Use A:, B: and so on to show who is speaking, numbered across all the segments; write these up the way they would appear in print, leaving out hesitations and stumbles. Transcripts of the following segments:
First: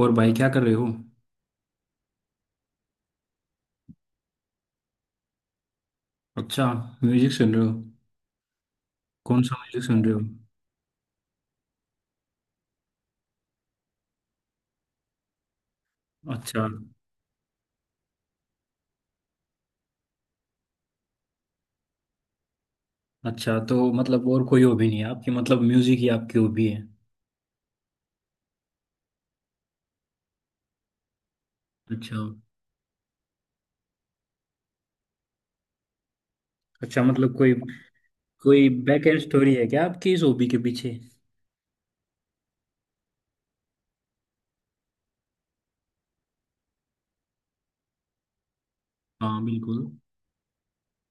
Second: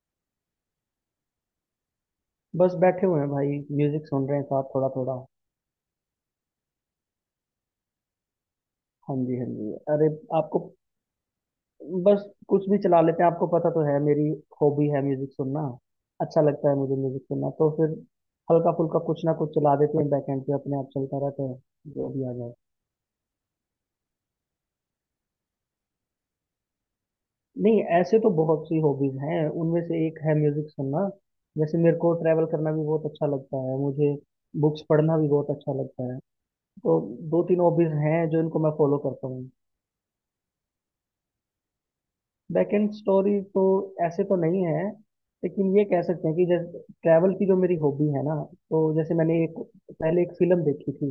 A: और भाई क्या कर रहे हो।
B: बस बैठे हुए हैं भाई। म्यूजिक सुन रहे हैं साथ थोड़ा थोड़ा।
A: अच्छा, म्यूजिक सुन रहे हो।
B: हाँ जी,
A: कौन
B: हाँ
A: सा
B: जी,
A: म्यूजिक सुन
B: अरे
A: रहे हो।
B: आपको, बस कुछ भी चला लेते हैं, आपको पता तो है मेरी हॉबी है म्यूजिक सुनना। अच्छा
A: अच्छा।
B: लगता है मुझे म्यूजिक सुनना, तो फिर हल्का फुल्का कुछ ना कुछ चला देते हैं, बैकएंड पे अपने आप चलता रहता है, जो भी आ जाए।
A: अच्छा तो मतलब और कोई हॉबी नहीं है आपकी, मतलब म्यूजिक ही आपकी हॉबी है।
B: नहीं, ऐसे तो बहुत सी हॉबीज हैं, उनमें से एक है म्यूजिक सुनना। जैसे मेरे को
A: अच्छा।
B: ट्रैवल करना भी बहुत अच्छा लगता है, मुझे बुक्स पढ़ना भी बहुत अच्छा लगता है। तो
A: अच्छा मतलब
B: दो
A: कोई
B: तीन हॉबीज हैं जो इनको
A: कोई
B: मैं फॉलो
A: बैक एंड
B: करता हूँ।
A: स्टोरी है क्या आपकी इस हॉबी के पीछे।
B: बैकएंड स्टोरी तो ऐसे तो नहीं है, लेकिन ये कह सकते हैं कि जैसे ट्रैवल की जो मेरी हॉबी है ना, तो जैसे
A: हाँ
B: मैंने एक,
A: बिल्कुल।
B: पहले एक फिल्म देखी थी।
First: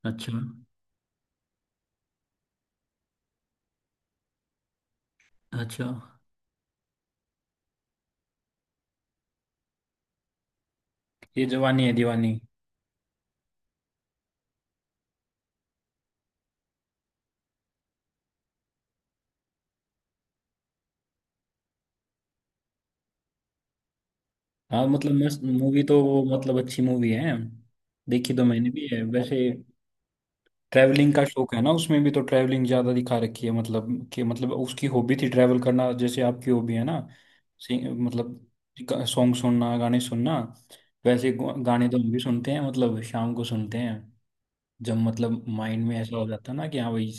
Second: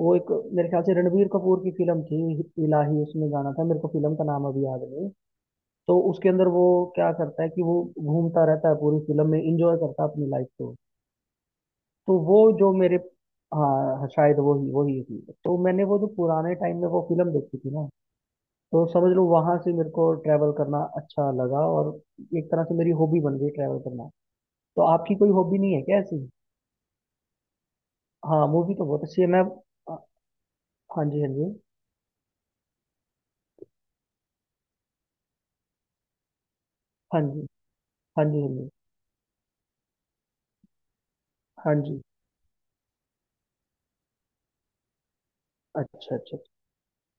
B: वो एक,
A: अच्छा।
B: मेरे ख्याल से रणबीर कपूर की फिल्म थी। इलाही उसमें गाना था, मेरे को फिल्म का नाम अभी याद नहीं।
A: अच्छा।
B: तो उसके अंदर वो, क्या करता है कि वो घूमता रहता है पूरी फिल्म में, इंजॉय करता है अपनी लाइफ को।
A: ये जवानी है
B: तो
A: दीवानी।
B: वो जो मेरे, हाँ शायद वही वही थी, तो मैंने वो जो पुराने टाइम में वो फिल्म देखी थी ना, तो समझ लो वहां से मेरे को ट्रैवल करना अच्छा लगा और एक तरह से मेरी हॉबी बन गई ट्रैवल करना।
A: हाँ
B: तो
A: मतलब
B: आपकी कोई
A: मस्त
B: हॉबी नहीं है
A: मूवी,
B: क्या
A: तो वो
B: ऐसी?
A: मतलब अच्छी मूवी है। देखी तो
B: हाँ
A: मैंने
B: मूवी तो
A: भी है
B: बहुत अच्छी है।
A: वैसे।
B: मैं, हाँ
A: ट्रैवलिंग
B: जी,
A: का
B: हाँ जी,
A: शौक है ना, उसमें भी तो ट्रैवलिंग ज्यादा दिखा रखी है, मतलब कि मतलब उसकी हॉबी थी ट्रैवल करना, जैसे आपकी हॉबी है ना।
B: हाँ जी,
A: सिंग
B: हाँ जी, हाँ जी,
A: मतलब सॉन्ग सुनना, गाने सुनना। वैसे
B: हाँ
A: गाने तो
B: जी।
A: हम भी सुनते हैं, मतलब शाम को सुनते हैं। जब मतलब माइंड
B: अच्छा
A: में
B: अच्छा
A: ऐसा हो
B: अच्छा।
A: जाता है ना कि हाँ भाई,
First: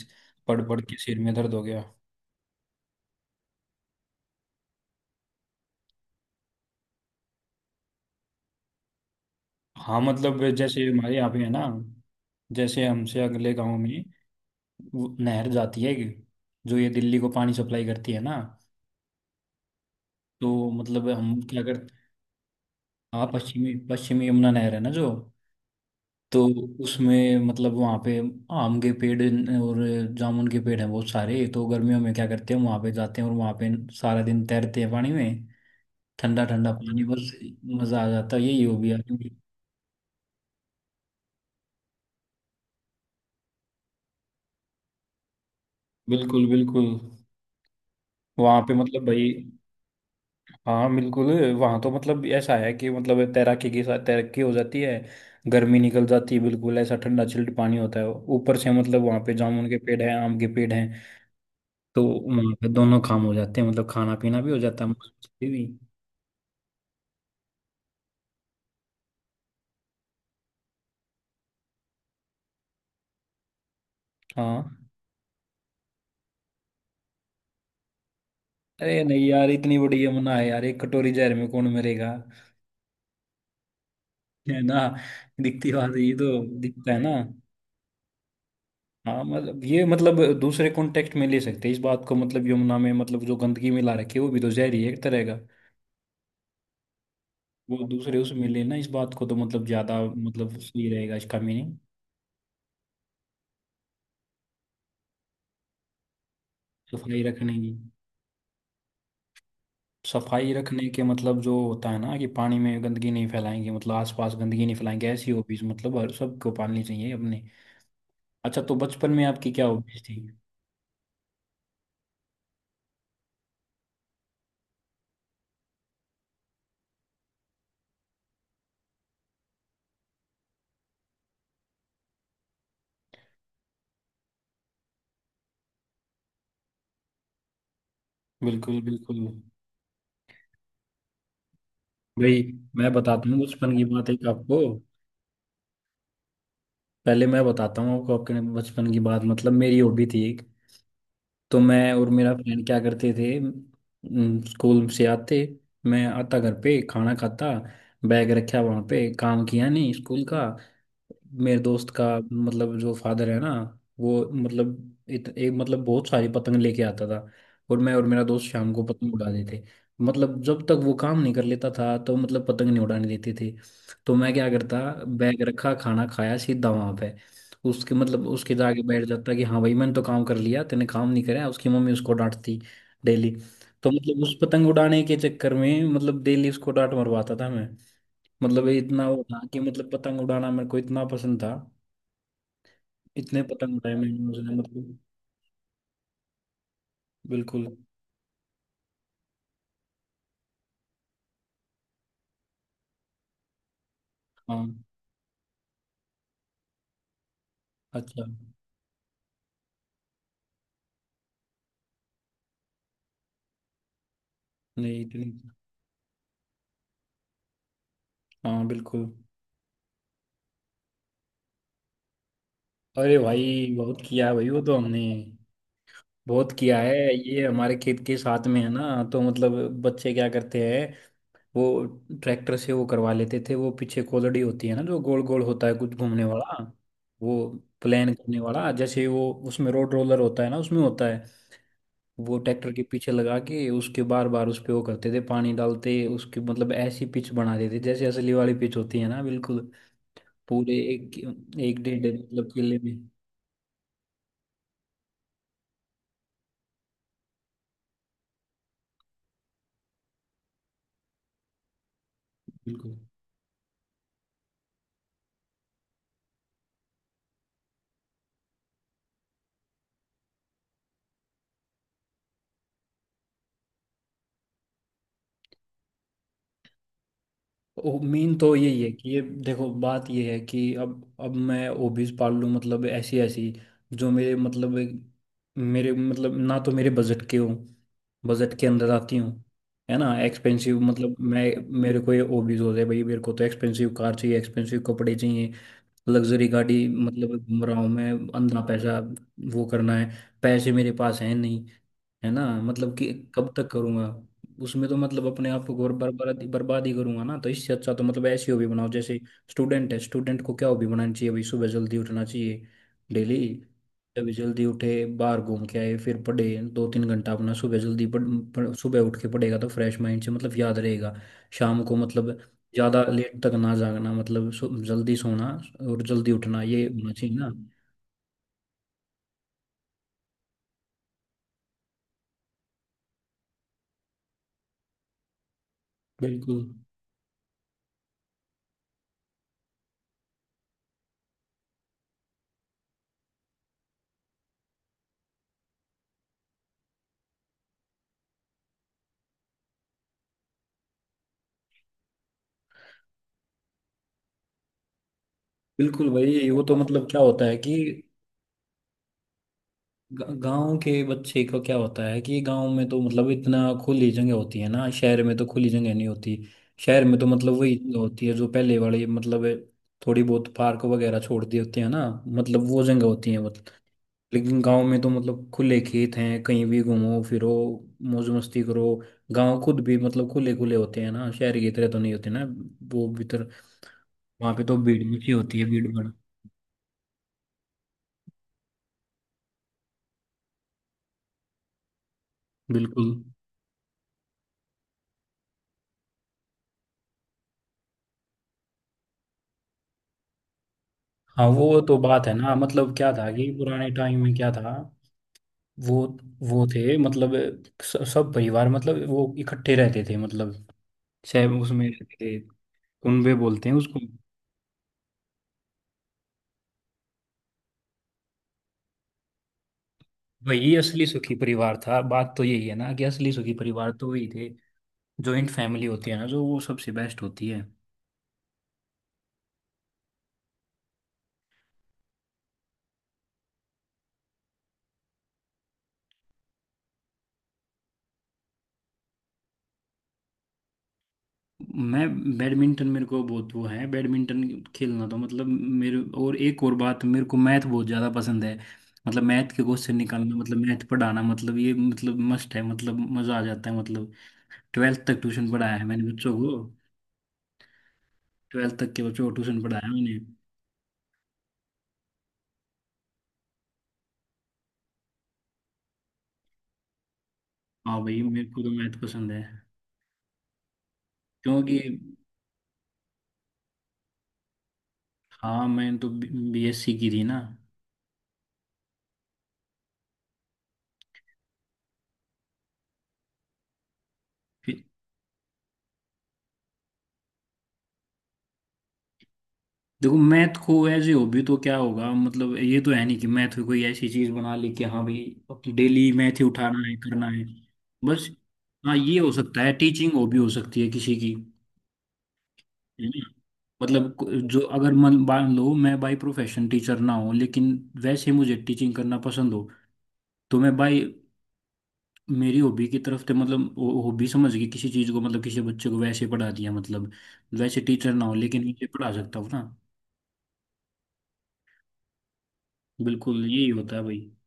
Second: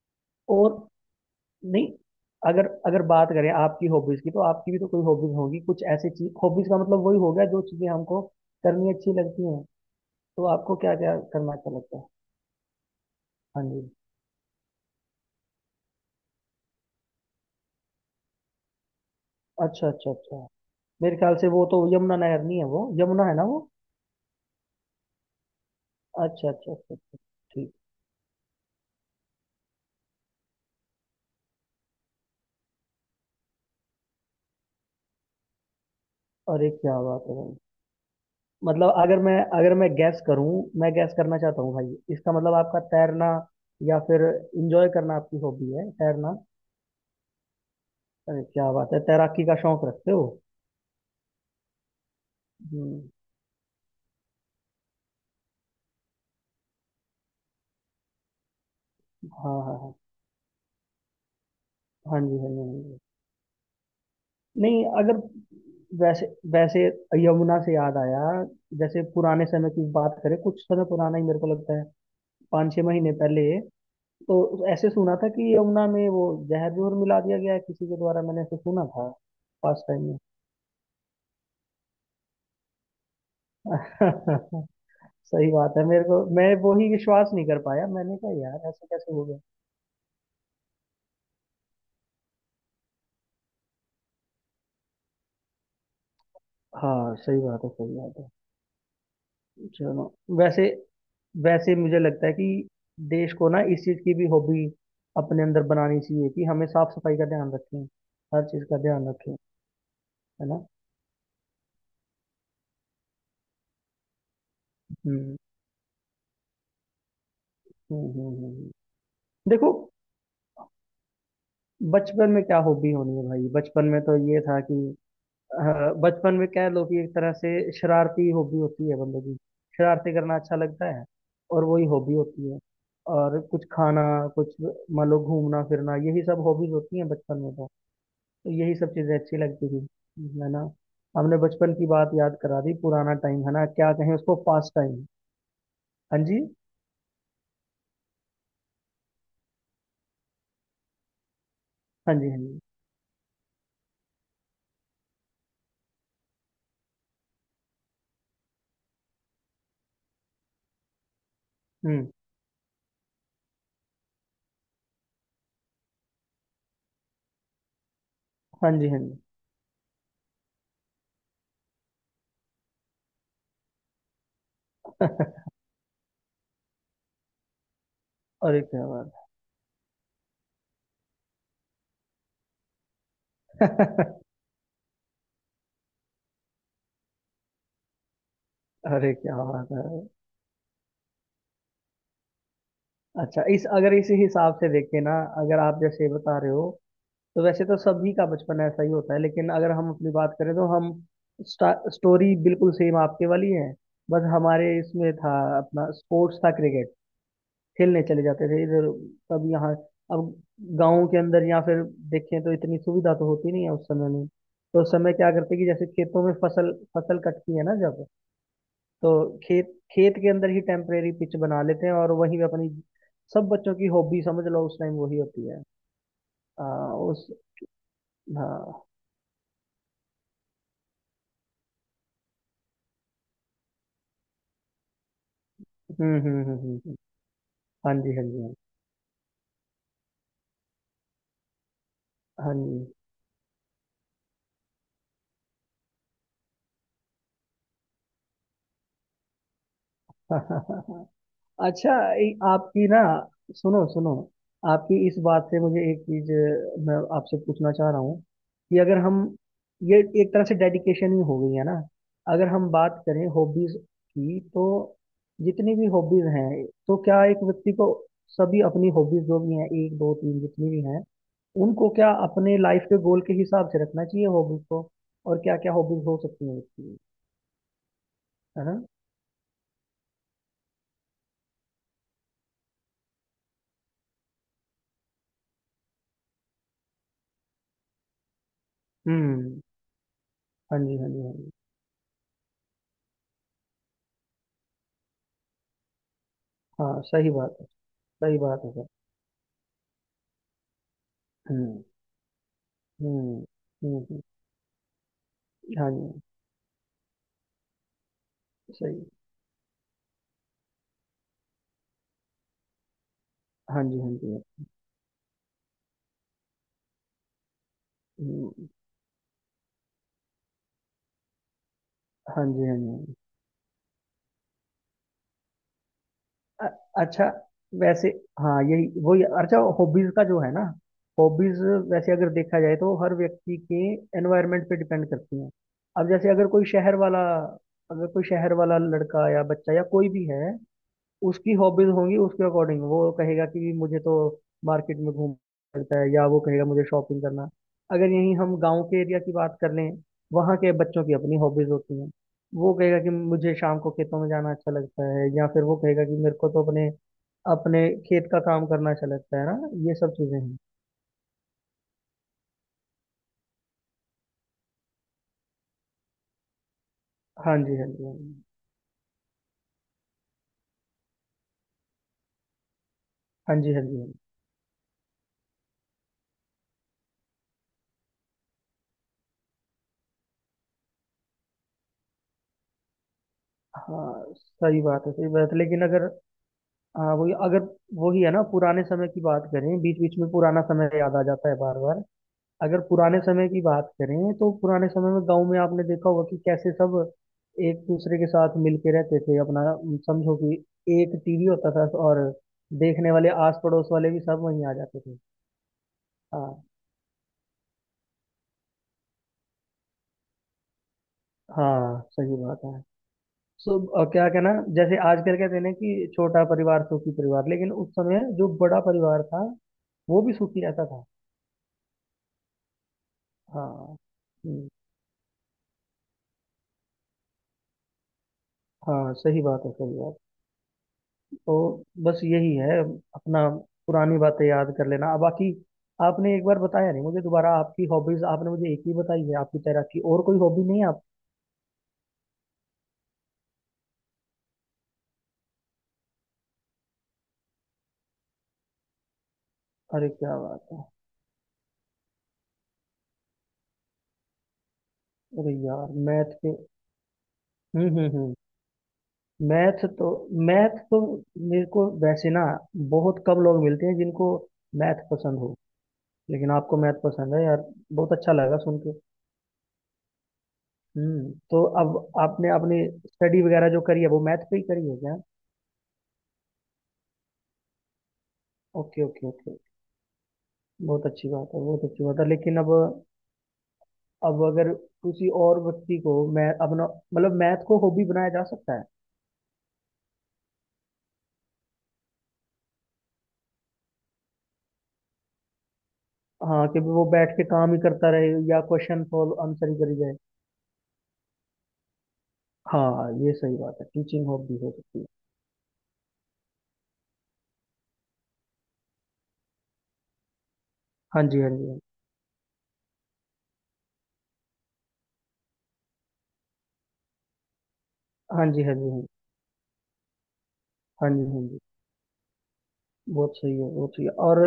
A: पढ़
B: और
A: पढ़ के सिर में दर्द हो गया।
B: नहीं, अगर अगर बात करें आपकी हॉबीज की, तो आपकी भी तो कोई हॉबीज होगी, कुछ ऐसी चीज। हॉबीज का मतलब वही हो गया, जो चीजें हमको करनी अच्छी लगती हैं।
A: हाँ मतलब
B: तो आपको
A: जैसे
B: क्या
A: हमारे
B: क्या
A: यहाँ पे है
B: करना
A: ना,
B: अच्छा लगता है?
A: जैसे हमसे अगले
B: हाँ
A: गांव
B: जी।
A: में वो नहर जाती है एक, जो ये दिल्ली को पानी सप्लाई करती है ना,
B: अच्छा अच्छा अच्छा।
A: तो मतलब
B: मेरे ख्याल
A: हम
B: से
A: क्या
B: वो तो
A: करते।
B: यमुना नहर नहीं है, वो यमुना
A: हाँ
B: है ना वो।
A: पश्चिमी पश्चिमी यमुना नहर है ना जो। तो
B: अच्छा अच्छा अच्छा अच्छा।
A: उसमें मतलब
B: ठीक।
A: वहाँ पे आम के पेड़ और जामुन के पेड़ हैं बहुत सारे, तो गर्मियों में क्या करते हैं, वहाँ पे जाते हैं और वहाँ पे सारा दिन तैरते हैं पानी में। ठंडा
B: अरे
A: ठंडा
B: क्या
A: पानी,
B: बात
A: बस
B: है भाई।
A: मज़ा आ जाता है, यही हो
B: मतलब
A: गया।
B: अगर मैं गैस करूं, मैं गैस करना चाहता हूं भाई, इसका मतलब आपका तैरना या फिर एंजॉय करना, आपकी हॉबी है तैरना।
A: बिल्कुल बिल्कुल।
B: अरे
A: वहाँ
B: क्या
A: पे
B: बात है,
A: मतलब भाई,
B: तैराकी का शौक रखते हो।
A: हाँ बिल्कुल, वहाँ तो मतलब ऐसा है कि
B: हम्म,
A: मतलब तैराकी के साथ तैराकी हो जाती है, गर्मी निकल जाती है। बिल्कुल ऐसा ठंडा चिल्ड पानी होता है, ऊपर से मतलब वहाँ पे
B: हाँ
A: जामुन
B: हाँ
A: के
B: हाँ।
A: पेड़ हैं, आम के पेड़ हैं, तो
B: हाँ जी, हाँ
A: वहाँ
B: जी,
A: पे
B: हाँ जी।
A: दोनों काम हो जाते हैं, मतलब खाना पीना भी हो जाता
B: नहीं
A: है,
B: अगर,
A: मस्ती भी।
B: वैसे वैसे यमुना से याद आया। जैसे पुराने समय की बात करें, कुछ समय पुराना ही मेरे को लगता है, 5-6 महीने पहले। तो
A: हाँ,
B: ऐसे सुना था कि यमुना में वो जहर भी और मिला दिया गया है किसी के द्वारा, मैंने ऐसे सुना
A: अरे
B: था
A: नहीं यार, इतनी
B: पास टाइम
A: बड़ी
B: में।
A: यमुना है यार, एक कटोरी जहर में कौन मरेगा, है ना।
B: सही
A: दिखती
B: बात है,
A: बात
B: मेरे
A: ये
B: को
A: तो,
B: मैं वो ही
A: दिखता है ना।
B: विश्वास नहीं कर पाया, मैंने कहा यार ऐसा कैसे
A: हाँ
B: हो गया।
A: मतलब ये मतलब दूसरे कॉन्टेक्स्ट में ले सकते हैं इस बात को, मतलब यमुना में मतलब जो गंदगी मिला रखी है वो भी तो जहर ही है एक तरह का।
B: हाँ सही बात है
A: वो
B: सही
A: दूसरे
B: बात है।
A: उसमें लेना इस बात को तो मतलब ज्यादा
B: चलो,
A: मतलब
B: वैसे
A: सही रहेगा इसका
B: वैसे
A: मीनिंग।
B: मुझे लगता है कि देश को ना इस चीज की भी हॉबी अपने अंदर बनानी चाहिए, कि हमें साफ सफाई
A: सफाई
B: का ध्यान
A: रखने की,
B: रखें, हर चीज का ध्यान रखें। है
A: सफाई
B: ना।
A: रखने के मतलब जो होता है ना कि पानी में गंदगी नहीं फैलाएंगे, मतलब आसपास गंदगी नहीं फैलाएंगे, ऐसी
B: हम्म,
A: हॉबीज मतलब हर सबको पालनी चाहिए अपने।
B: हम्म, हम्म,
A: अच्छा तो बचपन में आपकी क्या
B: देखो,
A: हॉबीज थी।
B: बचपन में क्या हॉबी होनी है भाई, बचपन में तो ये था कि, हाँ, बचपन में कह लो कि एक तरह से शरारती हॉबी होती है बंदे की। शरारती करना अच्छा लगता है, और वही हॉबी होती है। और कुछ खाना, कुछ, मान लो घूमना फिरना, यही सब हॉबीज होती हैं बचपन में तो। तो यही
A: बिल्कुल
B: सब चीजें
A: बिल्कुल।
B: अच्छी लगती थी। है ना। हमने बचपन की बात याद
A: भाई
B: करा दी,
A: मैं
B: पुराना
A: बताता हूँ
B: टाइम है ना,
A: बचपन की
B: क्या
A: बात
B: कहें
A: एक
B: उसको,
A: आपको,
B: पास टाइम। हाँ जी,
A: पहले मैं बताता हूँ आपको अपने बचपन की बात, मतलब मेरी हॉबी थी एक। तो मैं और
B: हाँ जी,
A: मेरा
B: हाँ जी।
A: फ्रेंड क्या करते थे स्कूल से आते, मैं आता घर पे खाना खाता, बैग रखा, वहाँ पे काम किया नहीं स्कूल का। मेरे दोस्त का
B: हम्म।
A: मतलब जो फादर है ना, वो मतलब एक मतलब बहुत सारी पतंग लेके आता था, और मैं और मेरा दोस्त
B: हाँ
A: शाम को
B: जी, हाँ
A: पतंग
B: जी।
A: उड़ाते थे। मतलब जब तक वो काम नहीं कर लेता था तो मतलब पतंग नहीं उड़ाने देते थे। तो मैं क्या करता, बैग रखा, खाना खाया, सीधा वहां पे उसके मतलब उसके
B: अरे
A: जाके
B: क्या
A: बैठ
B: बात।
A: जाता कि हाँ भाई मैंने तो काम कर लिया, तेने काम नहीं करा, उसकी मम्मी उसको डांटती डेली। तो मतलब उस पतंग उड़ाने के चक्कर में मतलब डेली उसको डांट मरवाता था। मतलब ये इतना
B: अरे
A: वो
B: क्या
A: था कि
B: बात
A: मतलब
B: है।
A: पतंग उड़ाना मेरे को इतना पसंद था, इतने
B: अच्छा इस,
A: पतंग उड़ाए
B: अगर इसी
A: मैंने उसने
B: हिसाब से
A: मतलब।
B: देखें ना, अगर आप जैसे बता रहे हो, तो वैसे
A: बिल्कुल।
B: तो सभी का बचपन ऐसा ही होता है, लेकिन अगर हम अपनी बात करें तो हम, स्टोरी बिल्कुल सेम आपके वाली है। बस
A: हाँ।
B: हमारे इसमें था अपना, स्पोर्ट्स था क्रिकेट, खेलने चले
A: अच्छा।
B: जाते थे इधर, कभी यहाँ। अब गाँव के अंदर या फिर देखें तो इतनी सुविधा तो होती नहीं है उस समय में। तो उस
A: नहीं
B: समय
A: इतनी।
B: क्या करते कि जैसे खेतों में फसल, फसल कटती है ना जब,
A: हाँ बिल्कुल।
B: तो खेत, खेत के अंदर ही टेम्परेरी पिच बना लेते हैं और वहीं पे अपनी,
A: अरे
B: सब
A: भाई
B: बच्चों की
A: बहुत
B: हॉबी
A: किया है
B: समझ
A: भाई वो
B: लो
A: तो
B: उस टाइम
A: हमने,
B: वही होती है।
A: बहुत
B: आ,
A: किया है,
B: उस,
A: ये हमारे खेत के साथ में है
B: हाँ।
A: ना, तो मतलब बच्चे क्या करते हैं वो ट्रैक्टर से वो करवा लेते थे। वो पीछे कोलड़ी होती है ना, जो गोल गोल होता है, कुछ
B: हम्म,
A: घूमने
B: हम्म, हम्म,
A: वाला,
B: हम्म।
A: वो
B: हाँ
A: प्लान
B: जी, हाँ
A: करने
B: जी,
A: वाला, जैसे वो उसमें रोड रोलर होता है ना, उसमें होता है वो।
B: हाँ
A: ट्रैक्टर के
B: जी।
A: पीछे लगा के उसके बार बार उस पे वो करते थे, पानी डालते उसके, मतलब ऐसी पिच बना देते जैसे असली वाली पिच होती है ना बिल्कुल। पूरे एक, एक
B: अच्छा।
A: डेढ़ मतलब किले
B: आपकी
A: में।
B: ना, सुनो सुनो, आपकी इस बात से मुझे एक चीज, मैं आपसे पूछना चाह रहा हूँ कि अगर हम, ये एक तरह से डेडिकेशन ही हो गई है ना, अगर हम
A: बिल्कुल
B: बात करें हॉबीज की, तो जितनी भी हॉबीज हैं, तो क्या एक व्यक्ति को सभी अपनी हॉबीज, जो भी हैं, एक दो तीन, जितनी भी हैं, उनको क्या अपने लाइफ के गोल के हिसाब से रखना चाहिए हॉबीज को, और क्या क्या हॉबीज हो सकती हैं व्यक्ति की?
A: मीन तो
B: है ना।
A: यही है कि ये देखो बात ये है कि अब मैं हॉबीज पाल लूँ मतलब ऐसी ऐसी जो मेरे मतलब, मेरे मतलब ना तो मेरे बजट के हों, बजट के अंदर आती हूँ,
B: हम्म।
A: है ना
B: हाँ
A: एक्सपेंसिव,
B: जी, हाँ
A: मतलब
B: जी, हाँ
A: मैं,
B: जी।
A: मेरे को ये हॉबीज हो जाए भाई मेरे को तो एक्सपेंसिव कार चाहिए, एक्सपेंसिव कपड़े चाहिए, लग्जरी गाड़ी
B: हाँ,
A: मतलब घूम रहा हूँ मैं,
B: सही बात
A: अंदना
B: है सर।
A: पैसा वो करना है, पैसे मेरे पास है नहीं,
B: हुँ,
A: है ना, मतलब कि
B: हुँ,
A: कब तक करूँगा।
B: हुँ, हुँ।
A: उसमें तो मतलब अपने आप को
B: हाँ
A: और
B: जी,
A: बर्बाद बर्बाद ही करूंगा ना, तो इससे अच्छा तो मतलब ऐसी हॉबी बनाओ,
B: सही।
A: जैसे स्टूडेंट है, स्टूडेंट को क्या हॉबी बनानी चाहिए भाई, सुबह जल्दी उठना चाहिए डेली।
B: हाँ जी, हाँ
A: सुबह
B: जी।
A: जल्दी उठे, बाहर घूम के आए, फिर पढ़े, दो तीन घंटा अपना सुबह जल्दी पढ़,
B: हुँ,
A: पढ़, सुबह उठ के पढ़ेगा तो फ्रेश माइंड से मतलब याद रहेगा। शाम को मतलब
B: हाँ जी, हाँ जी, हाँ
A: ज़्यादा
B: जी।
A: लेट तक ना जागना, मतलब सो, जल्दी सोना और जल्दी उठना,
B: अ
A: ये होना
B: अच्छा,
A: चाहिए ना।
B: वैसे, हाँ, यही वही अच्छा हॉबीज़ का जो है ना, हॉबीज़, वैसे अगर देखा जाए तो हर व्यक्ति के एनवायरनमेंट पे डिपेंड करती हैं। अब जैसे अगर
A: बिल्कुल
B: कोई शहर वाला अगर कोई शहर वाला लड़का या बच्चा या कोई भी है, उसकी हॉबीज होंगी उसके अकॉर्डिंग, वो कहेगा कि मुझे तो मार्केट में घूमना पड़ता है, या वो कहेगा मुझे शॉपिंग करना। अगर यहीं हम गांव के एरिया की बात कर लें, वहाँ के बच्चों की अपनी हॉबीज होती हैं। वो कहेगा कि मुझे शाम को खेतों में जाना अच्छा लगता है, या फिर वो कहेगा
A: बिल्कुल
B: कि मेरे
A: भाई,
B: को
A: वो
B: तो
A: तो
B: अपने
A: मतलब क्या होता है कि
B: अपने खेत का काम करना अच्छा लगता है ना, ये सब चीज़ें हैं।
A: गांव के बच्चे का क्या होता है कि गांव में तो मतलब इतना खुली जगह होती है ना, शहर में तो खुली जगह नहीं होती। शहर में तो मतलब
B: हाँ
A: वही
B: जी, हाँ
A: जगह
B: जी, हाँ
A: होती है
B: जी।
A: जो पहले वाली मतलब थोड़ी बहुत पार्क वगैरह छोड़ दी होती है ना, मतलब वो जगह होती है।
B: हाँ जी, हाँ जी, हाँ जी।
A: लेकिन गांव में तो मतलब खुले खेत हैं, कहीं भी घूमो फिरो, मौज मस्ती करो। गांव खुद भी मतलब खुले खुले होते हैं ना, शहर की तरह तो नहीं होते ना वो भीतर।
B: हाँ,
A: वहां पे तो
B: सही
A: भीड़
B: बात है सही
A: मची
B: बात
A: होती
B: है,
A: है,
B: लेकिन
A: भीड़
B: अगर,
A: भाड़।
B: हाँ वही अगर, वही है ना, पुराने समय की बात करें, बीच बीच में पुराना समय याद आ जाता है बार बार। अगर
A: बिल्कुल।
B: पुराने समय की बात करें, तो पुराने समय में गांव में आपने देखा होगा कि कैसे सब एक दूसरे के साथ मिलके रहते थे अपना, समझो कि एक टीवी
A: हाँ
B: होता
A: वो
B: था
A: तो
B: और
A: बात है ना, मतलब
B: देखने
A: क्या
B: वाले
A: था कि
B: आस पड़ोस
A: पुराने
B: वाले भी
A: टाइम में
B: सब
A: क्या
B: वहीं
A: था
B: आ जाते थे।
A: वो
B: हाँ।
A: वो थे मतलब सब परिवार मतलब वो इकट्ठे रहते थे, मतलब शहर उसमें
B: हाँ
A: रहते
B: सही
A: थे,
B: बात है।
A: कुनबे बोलते हैं
B: सो,
A: उसको।
B: क्या कहना, जैसे आजकल कहते हैं ना कि छोटा परिवार सुखी परिवार, लेकिन उस समय जो बड़ा परिवार था, वो भी सुखी
A: वही
B: रहता था।
A: असली सुखी परिवार था, बात तो यही है ना कि असली सुखी परिवार
B: हाँ।
A: तो वही थे।
B: हम्म,
A: जॉइंट फैमिली होती है ना जो, वो सबसे बेस्ट होती है।
B: हाँ सही बात है सही बात है। तो बस यही है अपना, पुरानी बातें याद कर लेना, अब बाकी आपने एक बार बताया नहीं मुझे दोबारा, आपकी हॉबीज, आपने मुझे एक ही बताई है, आपकी तैराकी, और कोई हॉबी नहीं है आप?
A: मैं बैडमिंटन, मेरे को बहुत वो है बैडमिंटन खेलना तो मतलब मेरे। और एक और बात, मेरे को मैथ बहुत ज़्यादा पसंद है। मतलब मैथ के क्वेश्चन
B: अरे
A: निकालना,
B: क्या
A: मतलब
B: बात है।
A: मैथ पढ़ाना, मतलब ये मतलब मस्ट है, मतलब मज़ा आ जाता है मतलब। ट्वेल्थ तक ट्यूशन
B: अरे
A: पढ़ाया है
B: यार
A: मैंने
B: मैथ
A: बच्चों
B: के।
A: को,
B: हम्म, हम्म, हम्म।
A: ट्वेल्थ तक के बच्चों को ट्यूशन
B: मैथ
A: पढ़ाया है
B: तो
A: मैंने।
B: मैथ तो मेरे को वैसे ना, बहुत कम लोग मिलते हैं जिनको मैथ पसंद हो, लेकिन आपको मैथ पसंद है यार।
A: हाँ
B: बहुत
A: भाई
B: अच्छा
A: मेरे
B: लगा
A: को तो
B: सुन के।
A: मैथ पसंद है।
B: हम्म, तो
A: क्योंकि
B: अब आपने अपनी स्टडी वगैरह जो करी है, वो मैथ पे ही करी है क्या?
A: हाँ, मैंने तो BSc की थी ना।
B: Okay okay okay. बहुत अच्छी बात है बहुत अच्छी बात है, लेकिन अब अगर किसी और व्यक्ति को मैं अपना, मतलब मैथ को, हॉबी बनाया जा सकता है?
A: देखो मैथ को ऐसे हॉबी तो क्या होगा, मतलब ये तो है नहीं कि मैथ को कोई ऐसी चीज बना ली कि हाँ भाई डेली मैथ ही
B: हाँ कि
A: उठाना है,
B: वो
A: करना
B: बैठ
A: है।
B: के काम ही करता
A: बस
B: रहे या
A: हाँ,
B: क्वेश्चन
A: ये हो
B: सॉल्व,
A: सकता
B: आंसर
A: है,
B: ही करी
A: टीचिंग
B: जाए।
A: हॉबी हो सकती है किसी की,
B: हाँ
A: है
B: हाँ,
A: ना।
B: ये सही बात है,
A: मतलब
B: टीचिंग हॉबी
A: जो
B: हो
A: अगर
B: सकती है।
A: मन मान लो मैं बाई प्रोफेशन टीचर ना हूँ, लेकिन वैसे मुझे टीचिंग करना पसंद हो, तो मैं भाई
B: हाँ जी, हाँ जी,
A: मेरी हॉबी की तरफ से मतलब हॉबी समझ के किसी चीज को मतलब किसी बच्चे को वैसे पढ़ा दिया, मतलब वैसे टीचर ना हो
B: हाँ जी।
A: लेकिन
B: हाँ
A: मुझे
B: जी, हाँ।
A: पढ़ा सकता हूँ ना।
B: हाँ जी, हाँ जी। बहुत
A: बिल्कुल
B: सही
A: यही
B: है बहुत
A: होता है
B: सही है,
A: भाई।
B: और,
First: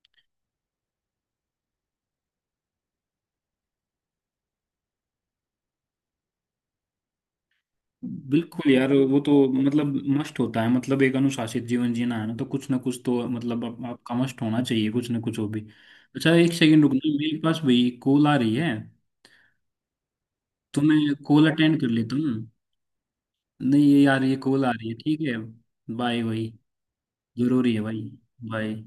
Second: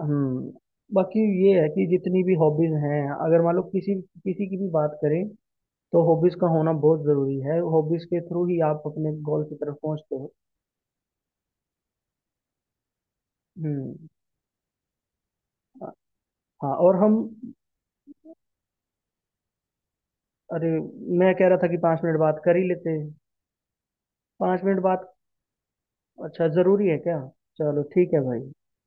B: हम्म, बाकी ये है कि जितनी भी हॉबीज हैं, अगर मान लो किसी किसी की भी बात करें, तो हॉबीज का होना बहुत जरूरी है, हॉबीज के थ्रू ही
A: बिल्कुल
B: आप
A: यार
B: अपने
A: वो तो
B: गोल की तरफ
A: मतलब
B: पहुंचते हो।
A: मस्ट होता है, मतलब एक अनुशासित जीवन जीना है ना, तो कुछ ना कुछ तो मतलब आप,
B: हम्म।
A: आपका मस्ट होना चाहिए कुछ ना कुछ हो भी। अच्छा एक
B: हाँ
A: सेकंड
B: और
A: रुकना,
B: हम,
A: मेरे पास भाई कॉल आ रही है,
B: अरे,
A: तो मैं
B: मैं कह
A: कॉल
B: रहा था कि
A: अटेंड कर
B: पाँच
A: लेता
B: मिनट
A: हूँ।
B: बात कर ही लेते हैं।
A: नहीं ये यार ये कॉल
B: पाँच
A: आ
B: मिनट
A: रही है,
B: बात।
A: ठीक है, बाय भाई।
B: अच्छा ज़रूरी है क्या?
A: जरूरी है
B: चलो
A: भाई।
B: ठीक है भाई।
A: बाय।